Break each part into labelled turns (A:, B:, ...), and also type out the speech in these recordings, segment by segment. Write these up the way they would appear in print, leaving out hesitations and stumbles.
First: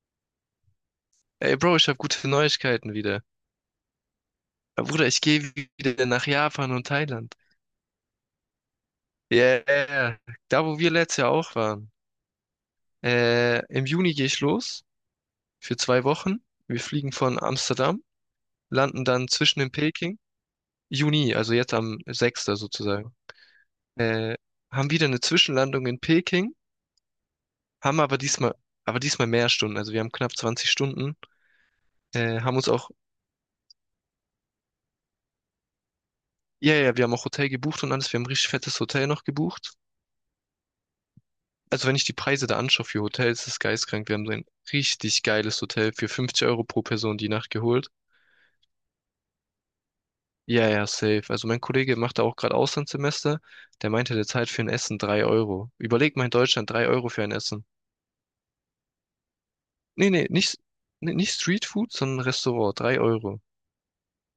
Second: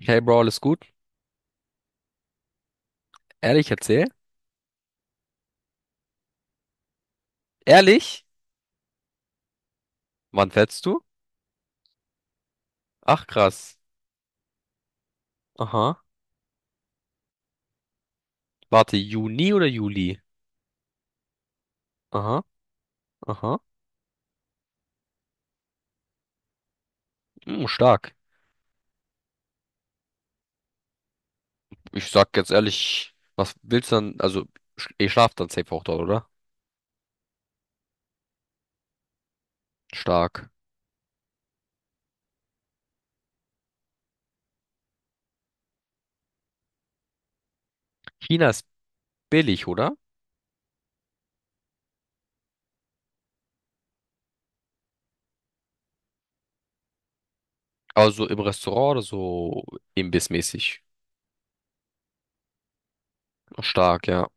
A: Hey Bro, alles gut?
B: Ey, Bro, ich habe gute Neuigkeiten wieder.
A: Ehrlich, erzähl.
B: Ja, Bruder, ich gehe wieder nach Japan und Thailand.
A: Ehrlich?
B: Yeah,
A: Wann
B: da wo
A: fährst
B: wir
A: du?
B: letztes Jahr auch waren.
A: Ach krass.
B: Im Juni gehe ich los für
A: Aha.
B: 2 Wochen. Wir fliegen von Amsterdam,
A: Warte,
B: landen dann
A: Juni
B: zwischen
A: oder
B: in
A: Juli?
B: Peking. Juni, also jetzt am
A: Aha,
B: 6. sozusagen.
A: aha.
B: Äh, Haben wieder eine Zwischenlandung in Peking,
A: Hm,
B: haben
A: stark.
B: aber diesmal mehr Stunden. Also wir haben knapp 20 Stunden.
A: Ich sag
B: Äh,
A: jetzt
B: haben uns auch,
A: ehrlich, was willst du dann? Also, ihr schlaft dann safe auch dort, oder?
B: ja, ja, wir haben auch Hotel gebucht und alles. Wir haben ein richtig fettes Hotel noch gebucht.
A: Stark.
B: Also wenn ich die Preise da anschaue für Hotels, das ist geisteskrank. Wir haben so ein richtig geiles Hotel für 50 Euro pro Person die Nacht geholt.
A: China ist billig, oder?
B: Ja, ja, safe. Also mein Kollege macht da auch gerade Auslandssemester. Der meinte, der zahlt für ein Essen 3 Euro. Überleg mal in Deutschland 3 Euro für ein Essen.
A: Also im Restaurant oder so
B: Nee, nee,
A: imbissmäßig.
B: nicht Streetfood, sondern Restaurant, 3 Euro.
A: Stark, ja.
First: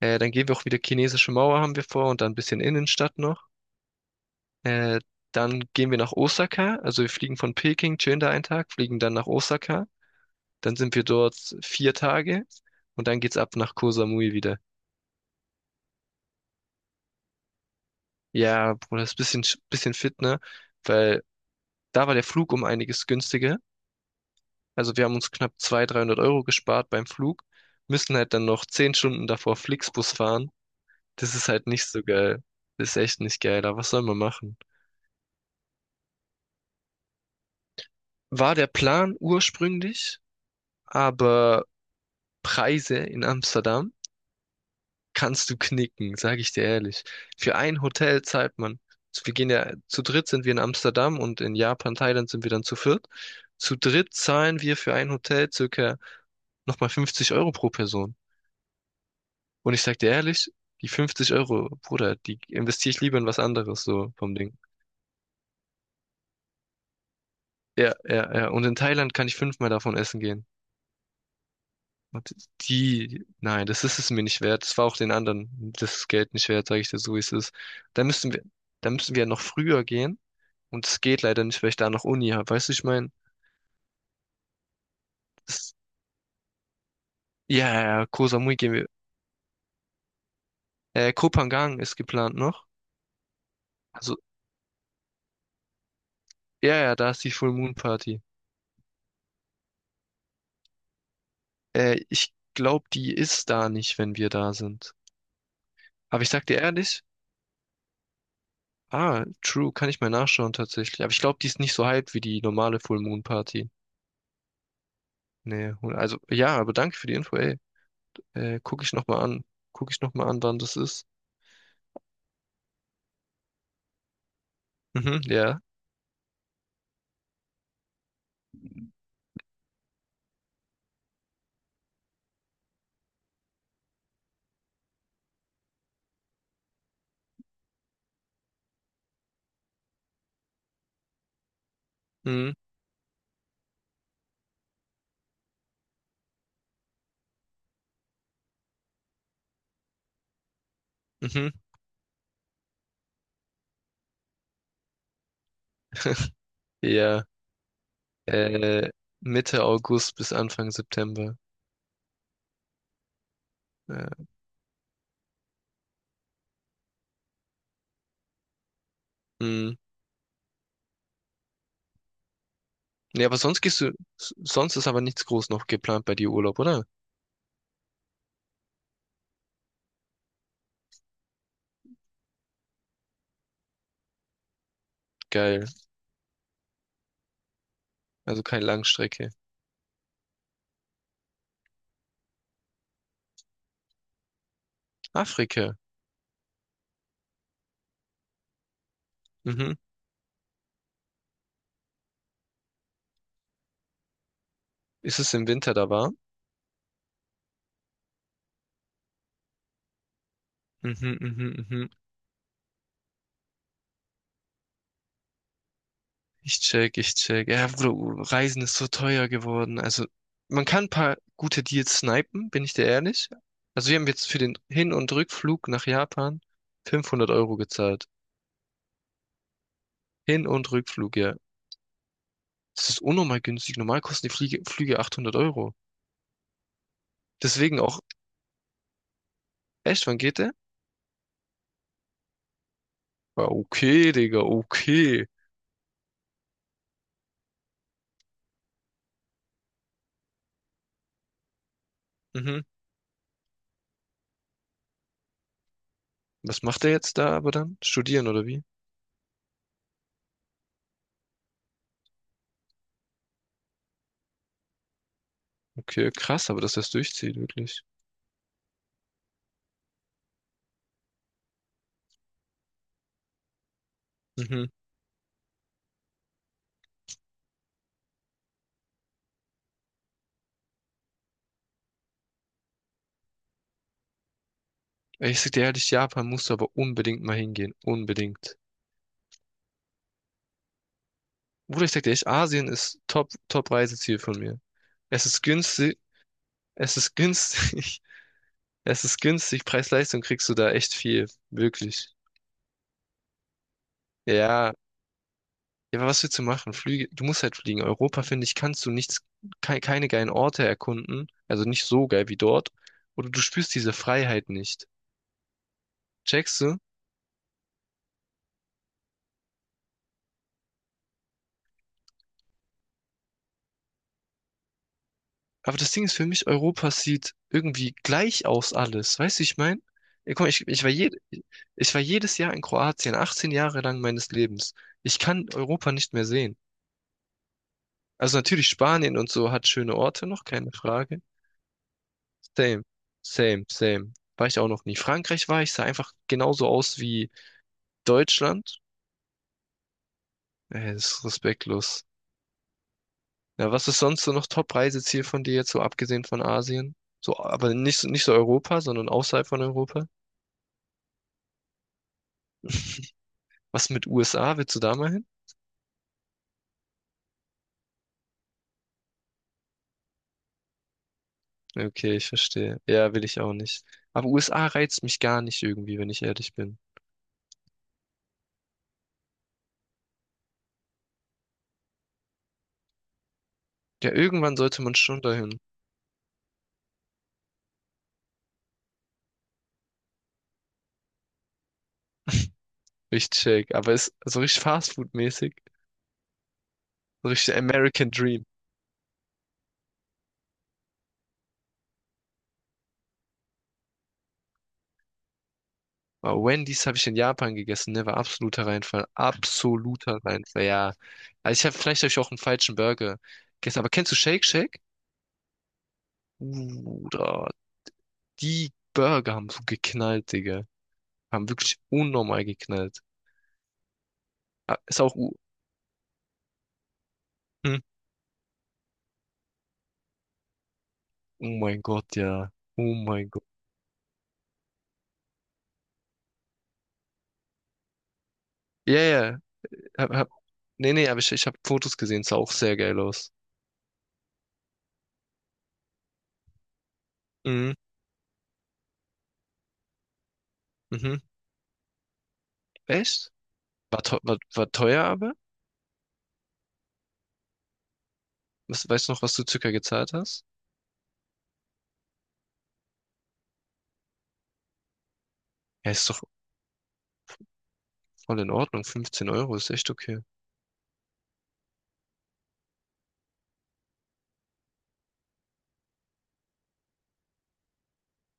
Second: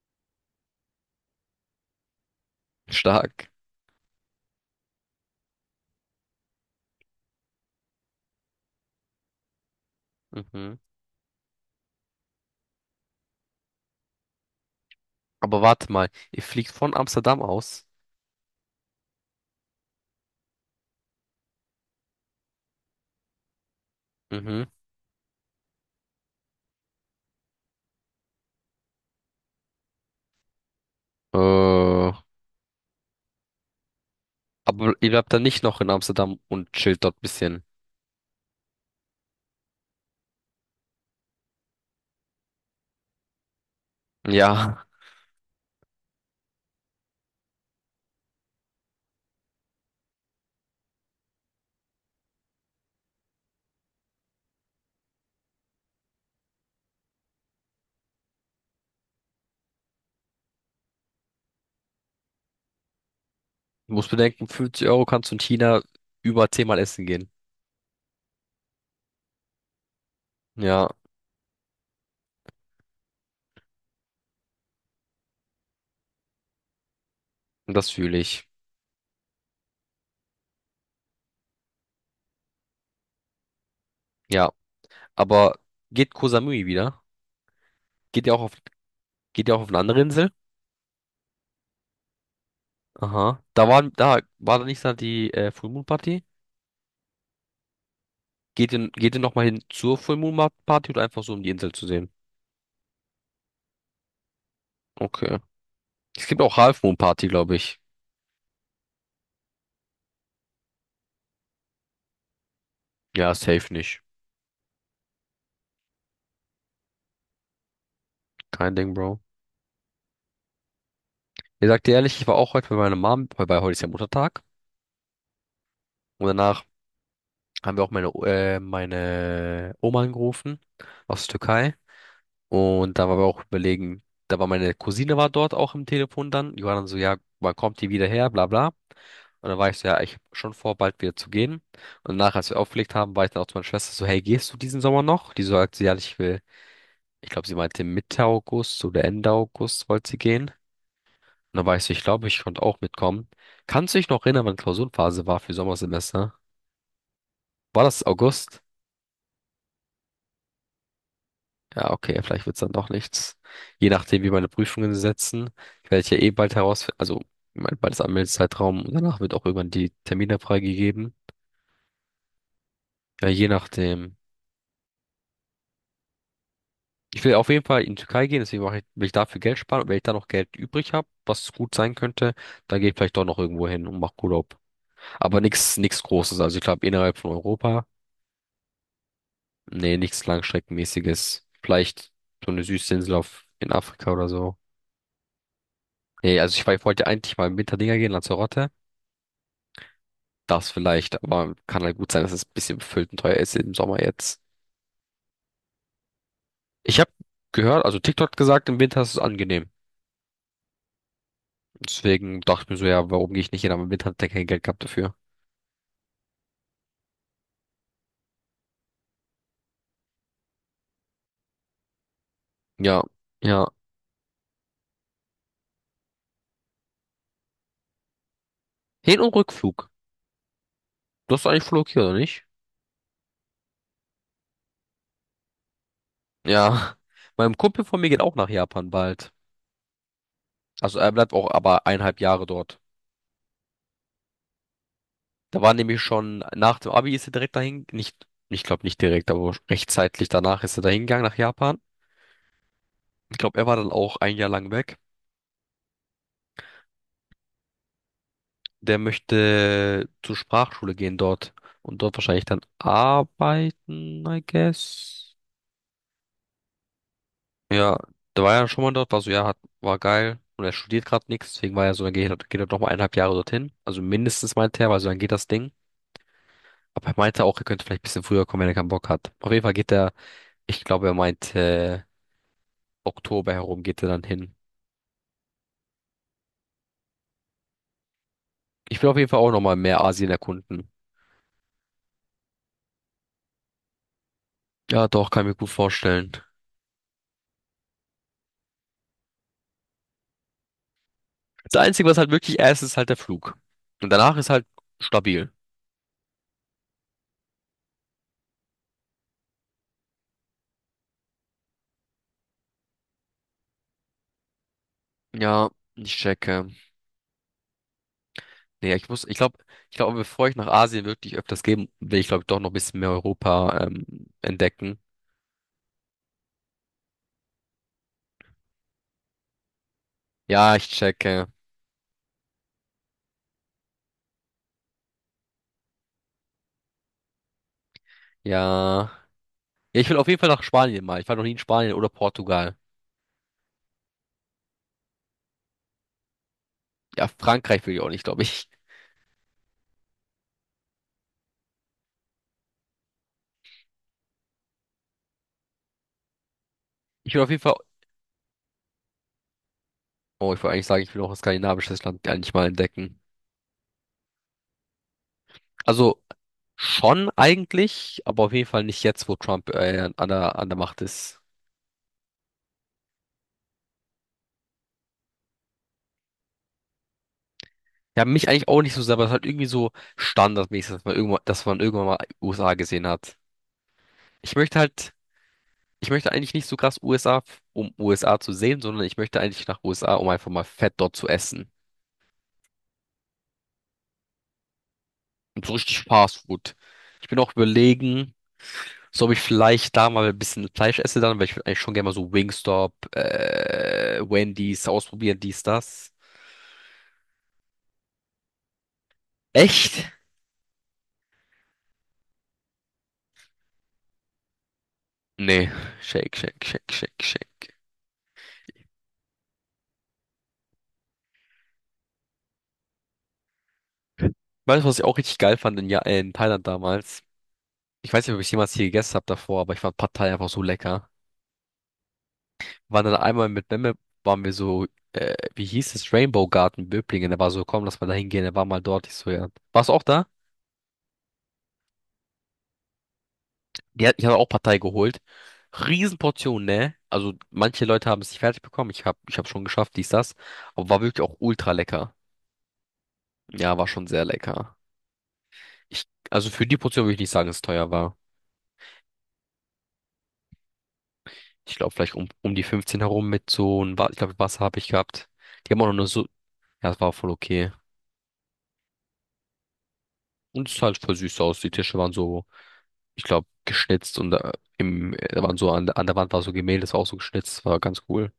B: Dann gehen wir auch wieder chinesische Mauer haben wir vor und dann ein bisschen Innenstadt noch.
A: Stark.
B: Äh, Dann gehen wir nach Osaka. Also wir fliegen von Peking, chillen da einen Tag, fliegen dann nach Osaka. Dann
A: Mhm.
B: sind wir dort 4 Tage und dann geht's ab nach Koh Samui wieder.
A: Aber warte mal, ihr fliegt von Amsterdam aus?
B: Ja, Bruder, ist ein bisschen, bisschen fit, ne? Weil da war der Flug um einiges günstiger.
A: Mhm.
B: Also wir haben uns knapp 200, 300 Euro gespart beim Flug, müssen halt dann noch 10 Stunden davor Flixbus fahren. Das ist halt nicht so
A: Äh,
B: geil. Das ist echt nicht geil, aber was soll man machen?
A: aber ihr bleibt dann nicht noch in Amsterdam und chillt dort ein bisschen.
B: War der Plan ursprünglich, aber Preise in Amsterdam
A: Ja,
B: kannst du knicken, sage ich dir ehrlich. Für ein Hotel zahlt man, wir gehen ja, zu dritt sind wir in Amsterdam und in Japan, Thailand sind wir dann zu viert. Zu dritt zahlen wir für ein Hotel circa nochmal 50 Euro pro Person. Und ich sag dir ehrlich, die 50 Euro, Bruder, die investiere ich lieber in was anderes,
A: du musst
B: so vom
A: bedenken,
B: Ding.
A: 50€ kannst du in China über 10 Mal essen gehen.
B: Ja, ja, ja. Und in Thailand kann ich fünfmal davon essen gehen.
A: Ja,
B: Und nein, das ist es mir nicht wert. Das war auch den anderen das Geld nicht wert, sage ich dir so, wie es ist.
A: das
B: Da
A: fühle
B: müssen wir,
A: ich.
B: Da müssen wir ja noch früher gehen. Und es geht leider nicht, weil ich da noch Uni habe. Weißt du, ich meine,
A: Ja, aber
B: das,
A: geht Koh Samui wieder?
B: ja, ja, ja,
A: Geht
B: Koh
A: ihr auch auf,
B: Samui gehen wir.
A: Geht ihr auch auf eine andere Insel?
B: Koh Phangan ist geplant noch.
A: Aha.
B: Also,
A: Da war da nicht da die Full Moon Party?
B: ja, ja, da ist die Full Moon Party.
A: Geht ihr nochmal hin zur Full Moon Party oder einfach so, um die Insel zu sehen?
B: Ich glaube, die ist da nicht, wenn wir da sind.
A: Okay.
B: Aber
A: Es
B: ich
A: gibt
B: sag
A: auch
B: dir
A: Half Moon
B: ehrlich,
A: Party, glaube ich.
B: ah, true, kann ich mal nachschauen tatsächlich. Aber ich glaube, die ist nicht so hyped wie die normale Full Moon
A: Ja,
B: Party.
A: safe nicht.
B: Nee, also, ja, aber danke für die Info, ey.
A: Kein
B: Guck ich
A: Ding, Bro.
B: nochmal an. Guck ich nochmal an, wann das ist.
A: Ich sag dir ehrlich, ich war auch heute bei meiner Mom, weil bei heute ist ja Muttertag.
B: Mhm, ja.
A: Und danach haben wir auch meine Oma angerufen aus der Türkei. Und da waren wir auch überlegen, da war meine Cousine war dort auch im Telefon dann. Die war dann so, ja, wann kommt die wieder her, bla bla. Und dann war ich so, ja, ich hab schon vor, bald wieder zu gehen. Und danach, als
B: Mhm,
A: wir aufgelegt haben, war ich dann auch zu meiner Schwester so, hey, gehst du diesen Sommer noch? Die so, sagt sie, ja, ich will, ich glaube, sie meinte Mitte August oder Ende August wollte sie gehen. Und
B: mhm,
A: dann war ich so, ich glaube, ich konnte auch mitkommen. Kannst du dich noch erinnern, wann Klausurenphase war für Sommersemester?
B: ja.
A: War das August?
B: Äh, Mitte August bis Anfang September.
A: Ja, okay, vielleicht wird's dann doch nichts. Je nachdem,
B: Äh,
A: wie meine Prüfungen setzen. Ich werde ja eh bald herausfinden, also mein bald ist Anmeldezeitraum und danach wird auch irgendwann
B: mhm.
A: die Termine freigegeben.
B: Ja,
A: Ja,
B: aber
A: je
B: sonst gehst du,
A: nachdem.
B: s- sonst ist aber nichts groß noch geplant bei dir Urlaub, oder?
A: Ich will auf jeden Fall in die Türkei gehen, deswegen mache ich, will ich dafür Geld sparen. Und wenn ich da noch Geld übrig habe, was gut sein könnte, dann gehe ich vielleicht doch noch irgendwo hin und mache Urlaub. Aber
B: Geil.
A: nichts Großes. Also ich glaube innerhalb von Europa,
B: Also keine Langstrecke.
A: nee, nichts Langstreckenmäßiges. Vielleicht so eine Süßinsel auf, in Afrika oder so.
B: Afrika.
A: Nee, also ich, war- ich wollte eigentlich mal im Winterdinger gehen, Lanzarote.
B: Mhm.
A: Das vielleicht, aber kann halt gut sein, dass es ein bisschen befüllt und teuer ist im Sommer jetzt.
B: Ist es im Winter da warm?
A: Ich habe gehört, also TikTok hat gesagt, im Winter ist es angenehm.
B: Mhm, mhm, mhm.
A: Deswegen dachte ich mir so, ja, warum gehe ich nicht hin? Aber im Winter hat er kein Geld gehabt dafür.
B: Ich check, ich check. Ja, Bro, Reisen ist so teuer geworden. Also, man kann ein paar gute Deals snipen, bin ich dir
A: Ja,
B: ehrlich.
A: ja.
B: Also, wir haben jetzt für den Hin- und Rückflug nach Japan 500 Euro gezahlt.
A: Hin- und Rückflug.
B: Hin- und Rückflug,
A: Du
B: ja.
A: hast eigentlich Flug hier, oder nicht?
B: Das ist unnormal günstig. Normal kosten die Flüge 800 Euro.
A: Ja. Mein
B: Deswegen
A: Kumpel von
B: auch,
A: mir geht auch nach Japan bald.
B: echt, wann geht der?
A: Also er bleibt auch aber eineinhalb Jahre dort.
B: Ja, okay, Digga, okay.
A: Da war nämlich schon, nach dem Abi ist er direkt dahin, nicht, ich glaube nicht direkt, aber rechtzeitig danach ist er dahin gegangen nach Japan.
B: Mhm.
A: Ich glaube, er war dann auch ein Jahr lang weg.
B: Was macht er jetzt da aber dann? Studieren oder wie?
A: Der möchte zur Sprachschule gehen dort und dort wahrscheinlich dann arbeiten, I guess.
B: Okay, krass, aber dass das durchzieht, wirklich.
A: Ja, der war ja schon mal dort, war so, ja, hat, war geil. Und er studiert gerade nichts, deswegen war er so, dann geht er noch mal eineinhalb Jahre dorthin. Also mindestens
B: Mhm.
A: meinte er, weil so dann geht das Ding. Aber er meinte auch, er könnte vielleicht ein bisschen früher kommen, wenn er keinen Bock hat. Auf jeden Fall geht er, ich glaube, er meinte, Oktober herum geht er dann hin.
B: Ey, ich sag dir ehrlich, Japan musst du aber unbedingt mal hingehen. Unbedingt.
A: Ich will auf jeden Fall auch nochmal mehr Asien erkunden.
B: Bruder, ich sag dir echt, Asien ist Top, Top-Reiseziel von mir.
A: Ja,
B: Es
A: doch,
B: ist
A: kann ich mir gut
B: günstig,
A: vorstellen.
B: es ist günstig, es ist günstig, Preis-Leistung kriegst du da echt viel,
A: Das Einzige,
B: wirklich.
A: was halt wirklich erst ist, ist halt der Flug. Und danach ist halt
B: Ja,
A: stabil.
B: ja, aber was willst du machen? Flüge, du musst halt fliegen. Europa, finde ich, kannst du nichts, keine geilen Orte erkunden, also nicht so geil wie dort, oder du spürst diese Freiheit nicht.
A: Ja, ich
B: Checkst
A: checke.
B: du?
A: Nee, ich muss, ich glaube, bevor ich nach Asien wirklich öfters gehe, will ich, glaube ich, doch noch ein bisschen mehr Europa entdecken.
B: Aber das Ding ist für mich, Europa sieht irgendwie gleich aus alles. Weißt du, wie ich meine? Guck mal,
A: Ja, ich checke.
B: ich war jedes Jahr in Kroatien, 18 Jahre lang meines Lebens. Ich kann Europa nicht mehr sehen. Also natürlich
A: Ja.
B: Spanien und so hat schöne
A: Ja, ich will
B: Orte
A: auf jeden
B: noch,
A: Fall nach
B: keine
A: Spanien mal.
B: Frage.
A: Ich war noch nie in Spanien oder Portugal.
B: Same, same, same. War ich auch noch nie. Frankreich war ich, sah einfach genauso aus
A: Ja,
B: wie
A: Frankreich will ich auch nicht, glaube ich.
B: Deutschland. Ey, das ist respektlos. Ja, was ist sonst so noch Top-Reiseziel von dir jetzt, so abgesehen von Asien?
A: Ich
B: So,
A: will auf jeden
B: aber
A: Fall,
B: nicht so Europa, sondern außerhalb von Europa?
A: oh, ich wollte eigentlich sagen, ich will auch ein skandinavisches Land eigentlich mal entdecken.
B: Was mit USA? Willst du da mal hin?
A: Also schon eigentlich, aber auf jeden Fall nicht jetzt, wo Trump an an der Macht ist.
B: Okay, ich verstehe. Ja, will ich auch nicht. Aber USA reizt mich gar nicht irgendwie, wenn ich ehrlich bin.
A: Ja, mich eigentlich auch nicht so sehr, aber es ist halt irgendwie so standardmäßig, dass man irgendwann mal USA gesehen hat.
B: Ja,
A: Ich
B: irgendwann
A: möchte
B: sollte man
A: halt,
B: schon dahin.
A: ich möchte eigentlich nicht so krass um USA zu sehen, sondern ich möchte eigentlich nach USA, um einfach mal fett dort zu essen.
B: Ich check. Aber ist so richtig Fastfood-mäßig.
A: Und so richtig Fast Food. Ich
B: So
A: bin auch
B: richtig American
A: überlegen,
B: Dream.
A: so ob ich vielleicht da mal ein bisschen Fleisch esse dann, weil ich würde eigentlich schon gerne mal so Wendy's ausprobieren, dies, das.
B: Aber Wendy's habe ich in Japan gegessen, ne? War absoluter Reinfall.
A: Echt?
B: Absoluter Reinfall, ja. Also ich habe vielleicht habe ich auch einen falschen Burger gegessen. Aber kennst du Shake Shack?
A: Nee. Shake, shake, shake,
B: Uh,
A: shake,
B: da-
A: shake.
B: Die Burger haben so geknallt, Digga. Haben wirklich unnormal geknallt. Ah,
A: Weißt du, was
B: ist
A: ich
B: auch
A: auch
B: U.
A: richtig geil fand in, ja in Thailand damals?
B: Hm?
A: Ich weiß nicht, ob ich jemals hier gegessen habe davor, aber ich fand Pad Thai einfach so lecker.
B: Oh mein Gott, ja. Oh
A: Waren dann
B: mein Gott.
A: einmal mit Memme, waren wir so, wie hieß es, Rainbow Garden Böblingen. Er war so, komm, lass mal da hingehen. Er war mal
B: Ja,
A: dort. Ich so,
B: ja.
A: ja. Warst du auch
B: Hab,
A: da?
B: hab, Nee, nee, aber ich habe Fotos gesehen. Sah auch sehr geil aus.
A: Ja, ich hatte auch Partei geholt. Riesenportion, ne? Also
B: Mhm.
A: manche Leute haben es nicht fertig bekommen. Ich hab schon geschafft, dies, das. Aber war
B: Mhm.
A: wirklich auch ultra lecker.
B: Echt?
A: Ja, war
B: War,
A: schon
B: teu-
A: sehr
B: war, war
A: lecker.
B: teuer aber?
A: Ich, also für die Portion würde ich nicht sagen, dass es teuer war.
B: Was, weißt du noch, was du circa gezahlt hast?
A: Ich glaube, vielleicht um die 15 herum mit so ich glaube, Wasser habe ich gehabt. Die haben auch noch
B: Ja,
A: nur
B: ist
A: so,
B: doch
A: ja, es war voll okay.
B: voll in Ordnung. 15 Euro ist echt okay.
A: Und es sah halt voll süß aus. Die Tische waren so ich glaube, geschnitzt und da waren so an der Wand war so Gemälde, das war auch so geschnitzt, war ganz cool.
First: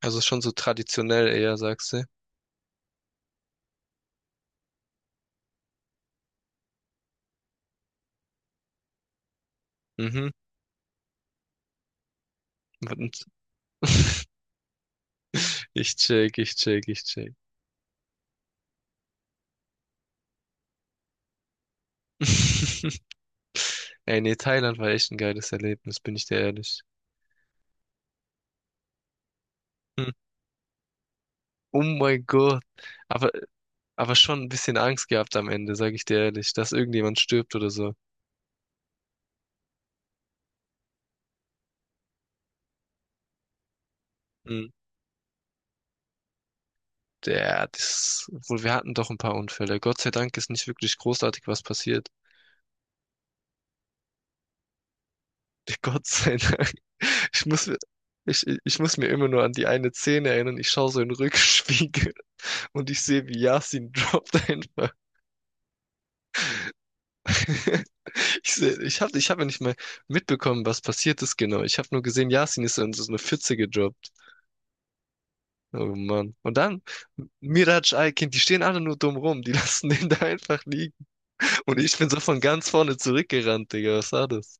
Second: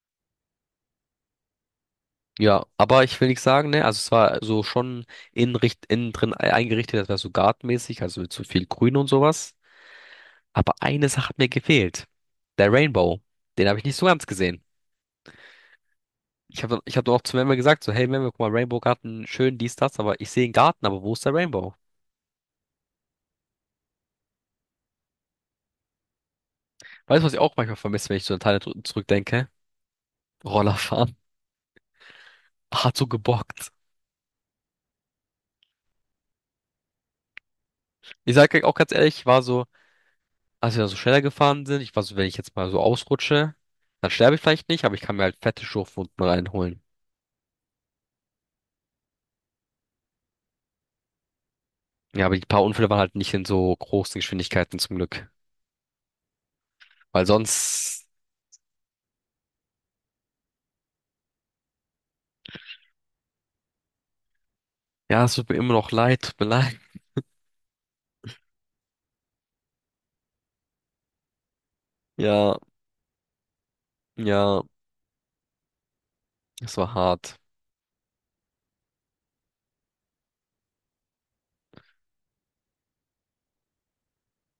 B: Also ist schon so traditionell eher, sagst du.
A: Ja, aber ich will nicht sagen, ne, also es war so schon innen drin eingerichtet, das war so gartenmäßig, also mit so viel Grün und sowas.
B: Mhm.
A: Aber eine Sache hat mir gefehlt. Der Rainbow.
B: Und-
A: Den habe ich nicht so ganz gesehen.
B: Ich check, ich
A: Ich habe
B: check,
A: ich
B: ich
A: hab auch
B: check.
A: zu Memme gesagt, so, hey Memme, guck mal, Rainbow Garten, schön, dies, das, aber ich sehe einen Garten, aber wo ist der Rainbow?
B: Ey, nee, Thailand war echt ein geiles Erlebnis, bin ich dir ehrlich.
A: Weißt du, was ich auch manchmal vermisse, wenn ich so an Thailand zurückdenke?
B: Hm.
A: Rollerfahren.
B: Oh mein Gott.
A: Hat so
B: Aber
A: gebockt.
B: aber schon ein bisschen Angst gehabt am Ende, sage ich dir ehrlich, dass irgendjemand stirbt oder so.
A: Ich sage auch ganz ehrlich, ich war so, als wir da so schneller gefahren sind, ich war so, wenn ich jetzt mal so ausrutsche, dann sterbe ich
B: Hm.
A: vielleicht nicht, aber ich kann mir halt fette Schürfwunden reinholen.
B: Wir hatten doch ein paar Unfälle. Gott sei Dank ist nicht wirklich großartig was passiert.
A: Ja, aber die paar Unfälle waren halt nicht in so großen Geschwindigkeiten zum Glück.
B: Gott sei Dank.
A: Weil
B: Ich muss, mir-
A: sonst,
B: ich muss mir immer nur an die eine Szene erinnern. Ich schaue so in den Rückspiegel und ich sehe, wie Yasin droppt einfach.
A: ja, es tut mir immer noch leid, tut mir leid.
B: Ich sehe, ich hab ja nicht mal mitbekommen, was passiert ist genau. Ich habe nur gesehen,
A: Ja,
B: Yasin ist in so eine Pfütze gedroppt.
A: ja,
B: Oh Mann. Und
A: es
B: dann,
A: war hart.
B: Mirac, Aykin, die stehen alle nur dumm rum. Die lassen den da einfach liegen. Und ich bin so von ganz vorne zurückgerannt, Digga. Was war das?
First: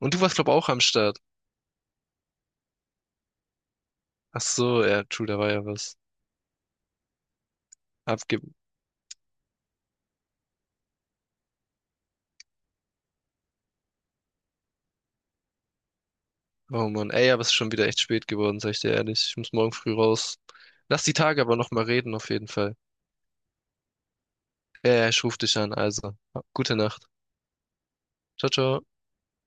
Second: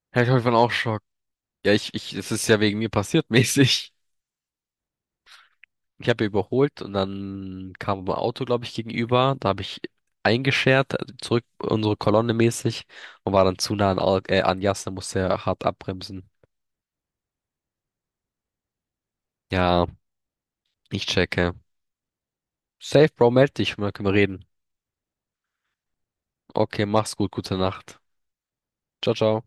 B: Und
A: Ja,
B: du
A: ich
B: warst,
A: hoffe, ich
B: glaub
A: war auch
B: auch am
A: Schock.
B: Start.
A: Ja, es ist ja wegen mir passiert mäßig.
B: Ach so, ja, true, da war ja was.
A: Ich habe überholt und dann kam ein
B: Abge
A: Auto, glaube ich, gegenüber. Da habe ich eingeschert, also zurück unsere Kolonne mäßig und war dann zu nah an, an Jas, da musste er hart abbremsen.
B: Oh Mann. Ey, aber es ist schon wieder echt spät geworden, sag ich dir ehrlich. Ich muss morgen
A: Ja,
B: früh raus. Lass
A: ich
B: die Tage
A: checke.
B: aber nochmal reden, auf jeden Fall.
A: Safe, Bro, meld dich, können wir reden.
B: Ja, ja, ich ruf dich an, also. Gute
A: Okay,
B: Nacht.
A: mach's gut, gute Nacht.
B: Ciao, ciao.
A: Ciao, ciao.